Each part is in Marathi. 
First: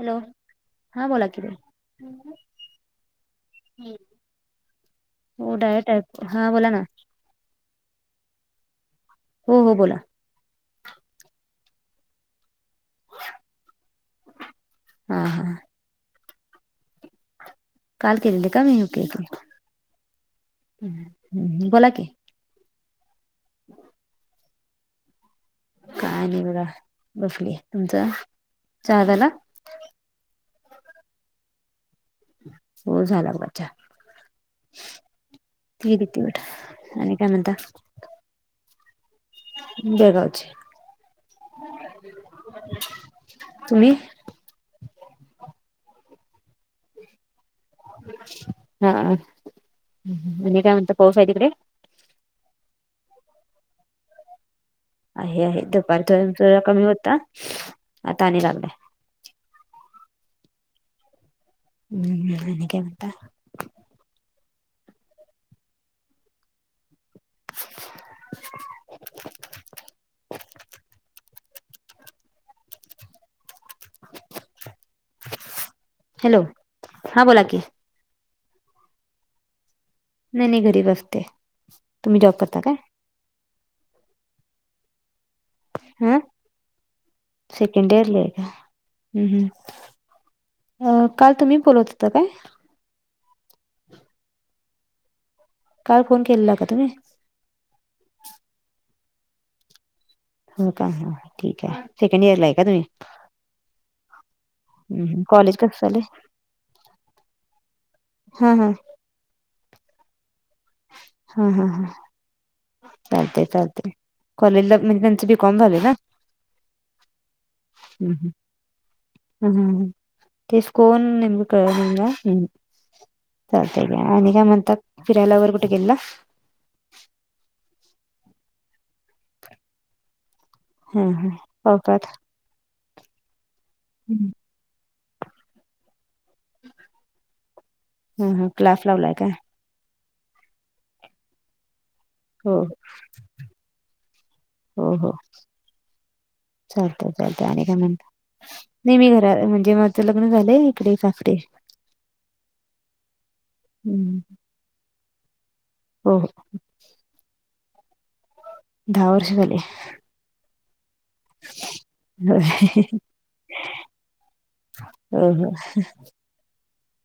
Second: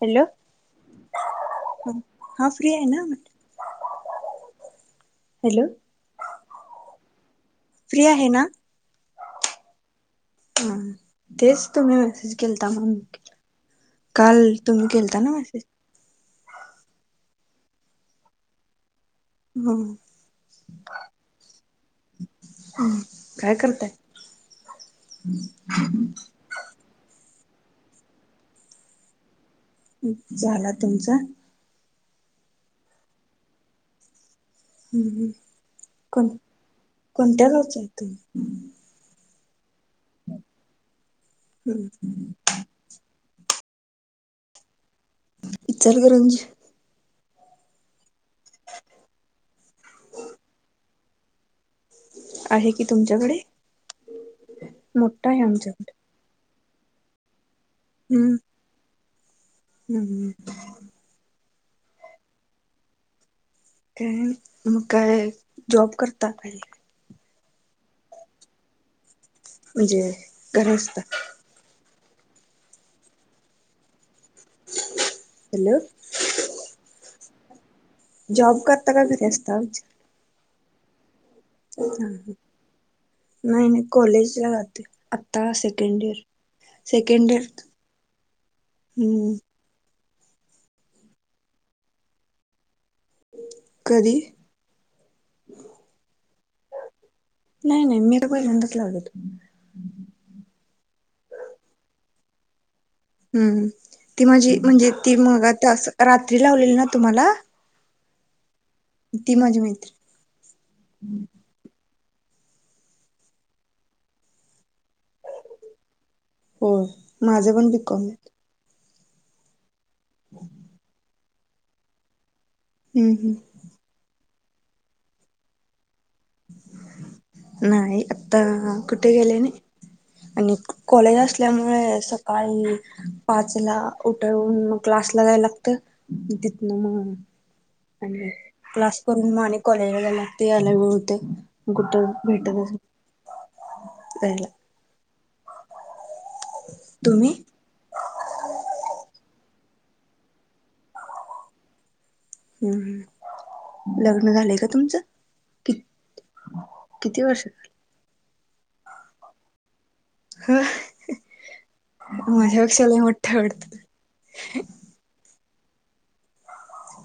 हॅलो हा बोला की बाई. हा फ्री आहे ना हो हॅलो डायरेट आहे, हा बोला ना. फ्री आहे ना? हो हो बोला. ह तेच तुम्ही मेसेज केलता म काल तुम्ही केलता हां ना हां मेसेज? काल केलेली का मी ओके ओके ह हम हम बोला की. हम काय करताय? काय नाही बघा बसलोय, तुमचं चहा झाला? झाला तुमचा? हो झाला बघा चहा. हम् हम ती देते कोण बेटा आणि काय कोणत्या म्हणता गावच आहे तम. बेळगावची, हम्म तुम्ही? इचलकरंजी. हा आणि काय म्हणता पाऊस आहे तिकडे? आहे की, तुमच्याकडे? मोठा आहे आहे आमच्याकडे दुपारी थोड कमी होता आता आणि लागलाय. हम् हम. हम्म म आणि काय म्हणता? काय नाही म काय जॉब करता काय? [inaudible] म्हणजे घरी असता. हॅलो. हॅलो हा बोला की. जॉब करता का घरी असता वी नाही नाही घरी ब असते तुम्ही जॉब करता काय? नाही नाही कॉलेजला जाते आत्ता सेकंड हा इयर. सेकंडडेर्थ. होय काय हम हम अ काल तुम्ही बोलत होता काय? कधी? काल फोन केलेला का तुम्ही? नाही नाही मी तर पहिलंदच लावले तुम्हाला. हो का ह ठीक आहे सेकंड ईयर लाय का तुमही? हम् ती माझी म्हणजे ती मग कॉलेज ती कसं अस चालू आहे रात्री लावलेली ना तुम्हाला हा हा. ती माझी मैत्रीण. हा हां हा. चालतंय चालतंय कॉलेजला म्हणजे त्यांच बी कॉम झालय ना? होय माझ पण बी कॉम आहे. ह ह तेच कोण नेमक कळना मला हम. हम् हम्. चालतंय घ्या आणि काय म्हणतात फिरायला वगैरे कुठे गेलेला? नाही आता कुठे गेले नाही आणि हां कॉलेज हां असल्यामुळे पावसात सकाळी पाच ला उठवुन मग क्लास जायला लागत म तिथन म आणि हां हां क्लास लावलाय काय करून मग आणि कॉलेजला जायला लागतय यायला वेळ होतय मग कुठ हो जायला हो हो हो. चालतंय तुम्ही चालतंय आणि काय करता नाही मी घरा म्हणजे माझं लग्न झालंय इकडेच आसते. हम्म हम्म हम्म. लग्न झालंय का तुमचं किती? हो हो. किती वर्ष झाली? दहा वर्ष झाली. हा. आहे वाटतं हो हो.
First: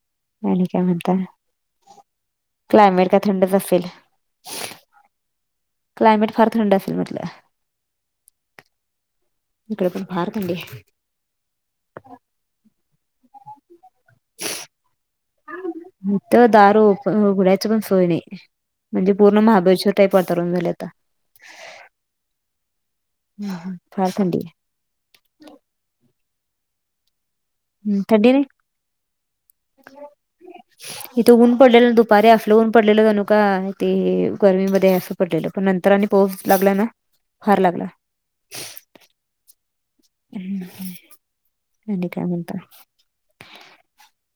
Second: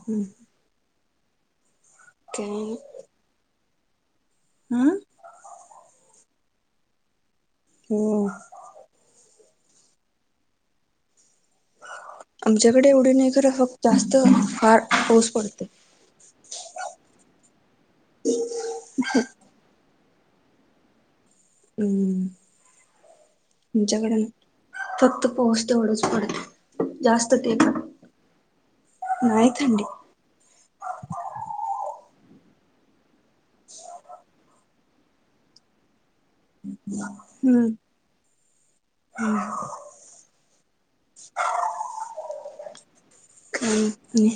हम्म. आणि काय म्हणता काय क्लायमेट काय थंडच असेल. हम. क्लायमेट फार थंड असेल म्हटलं. हो. इकडे पण फार थंडी आहे. आमच्याकडे एवढी नाही खरं फक्त जास्त फार पाऊस पडतय. इथं दार ऊघडायची पण सोय नाही. म्हणजे पूर्ण महाबळेश्वर टाईप वातावरण झालय आता. हम्म फार तुमच्याकडन थंडी फक्त पाऊस तेवढंच पडत. जास्त ते पण आहे थंडी नाही थंडी. इथे ऊन पडलेलं दुपारी आपलं ऊन पडलेलं जणू का ते गर्मीमध्ये अस. पडलेल नंतर आणि पाऊस लागला ना फार हम्म लागला हम. हम्म हम्म आणि काय म्हणता. काही नाही.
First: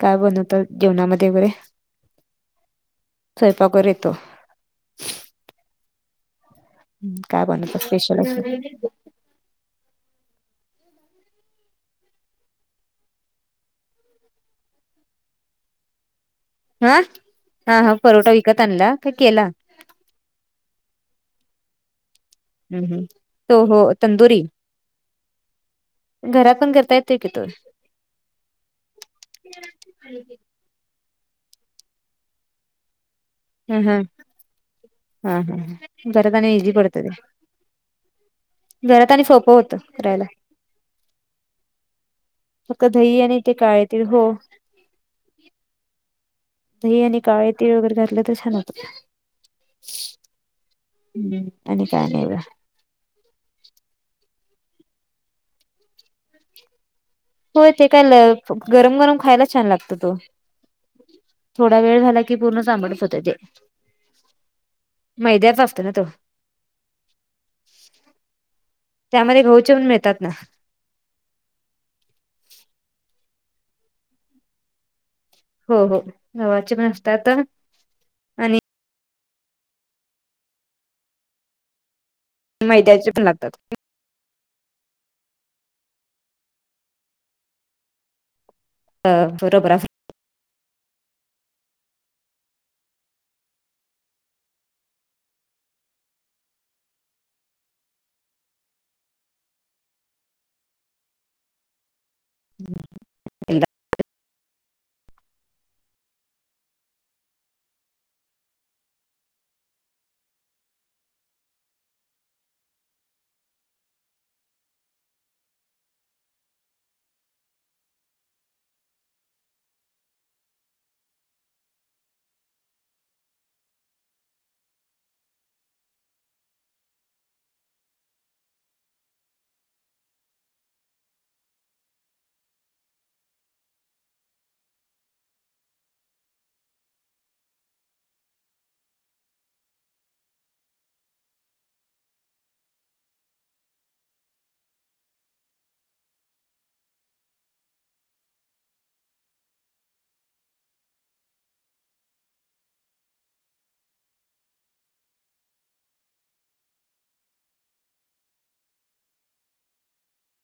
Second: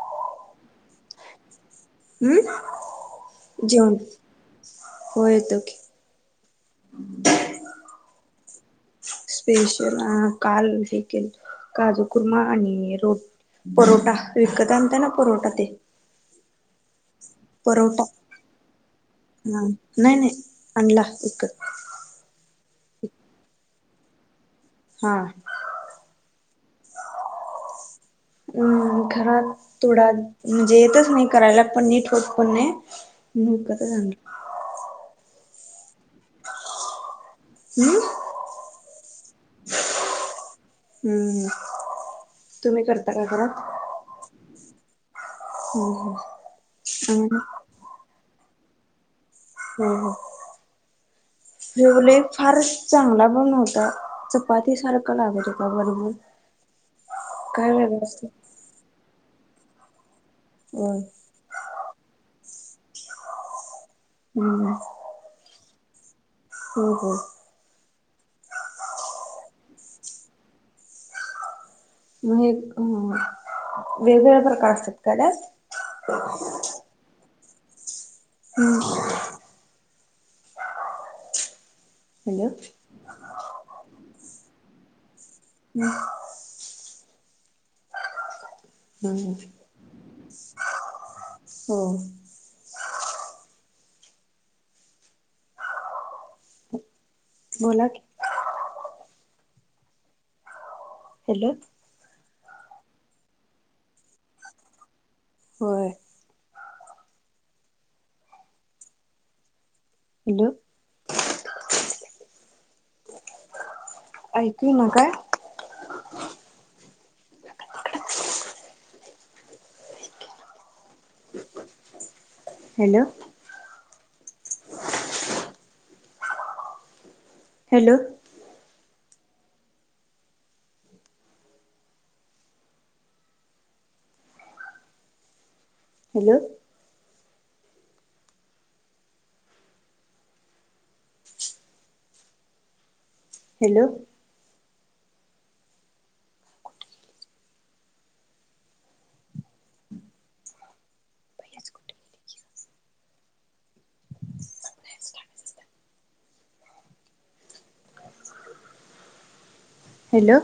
काय बनवताय जेवणामध्ये वगैरे. हम्म स्वयंपाक वगैरे जेवण येतो हो येतो की. हम्म काय बनवता स्पेशल असं. स्पेशल काल हे केलत काजूकुर्मा आणि रोट. परोटा विकत आणता ना परोटा ते. हा हा हा परोटा परोठा विकत आणला की केला. हा नाही नाही आणला विकत. हम्म हम्म तो हो तंदुरी. हा. घरात पण करता येतोय कि तो. हम्म घरात तोडात. म्हणजे येतच नाही करायला पण नीट होत पण नाही म्हणून ह विकतच आणला. हा हा घरात आणि इझी पडत ते. हम्म. घरात आणि सोपं होत करायला. हम्म तुम्ही फक्त दही करता आहे आणि ते काळ येतील हो हो हो दही आणि काळे तीळ वगैरे घातले तर छान होतं. हो हो हम्म आणि काय जेवले नाही बा फार चांगला पण नव्हता चपाती सारखं लागत होता बरबन होय ते काय गरम गरम खायला छान लागत तो हम थोडा वेळ झाला की पूर्ण चाबट होत ते हम् मैद्याचा चा असतो ना तो हो हो त्यामध्ये घवचे पण मिळतात ना. म्ह हम वेगवेगळ्या प्रकार असत्यात हो हो गव्हाचे पण असतात. आणि हम् हॅलो मैद्याचे पण लागतात. हम् अ हम रबरा हम् हो बोला हॅलो [inaudible] होय. हॅलो ऐकु येइना काय हॅलो हॅलो हॅलो हॅलो हमं पहिच कुठ [inaudible] हॅलो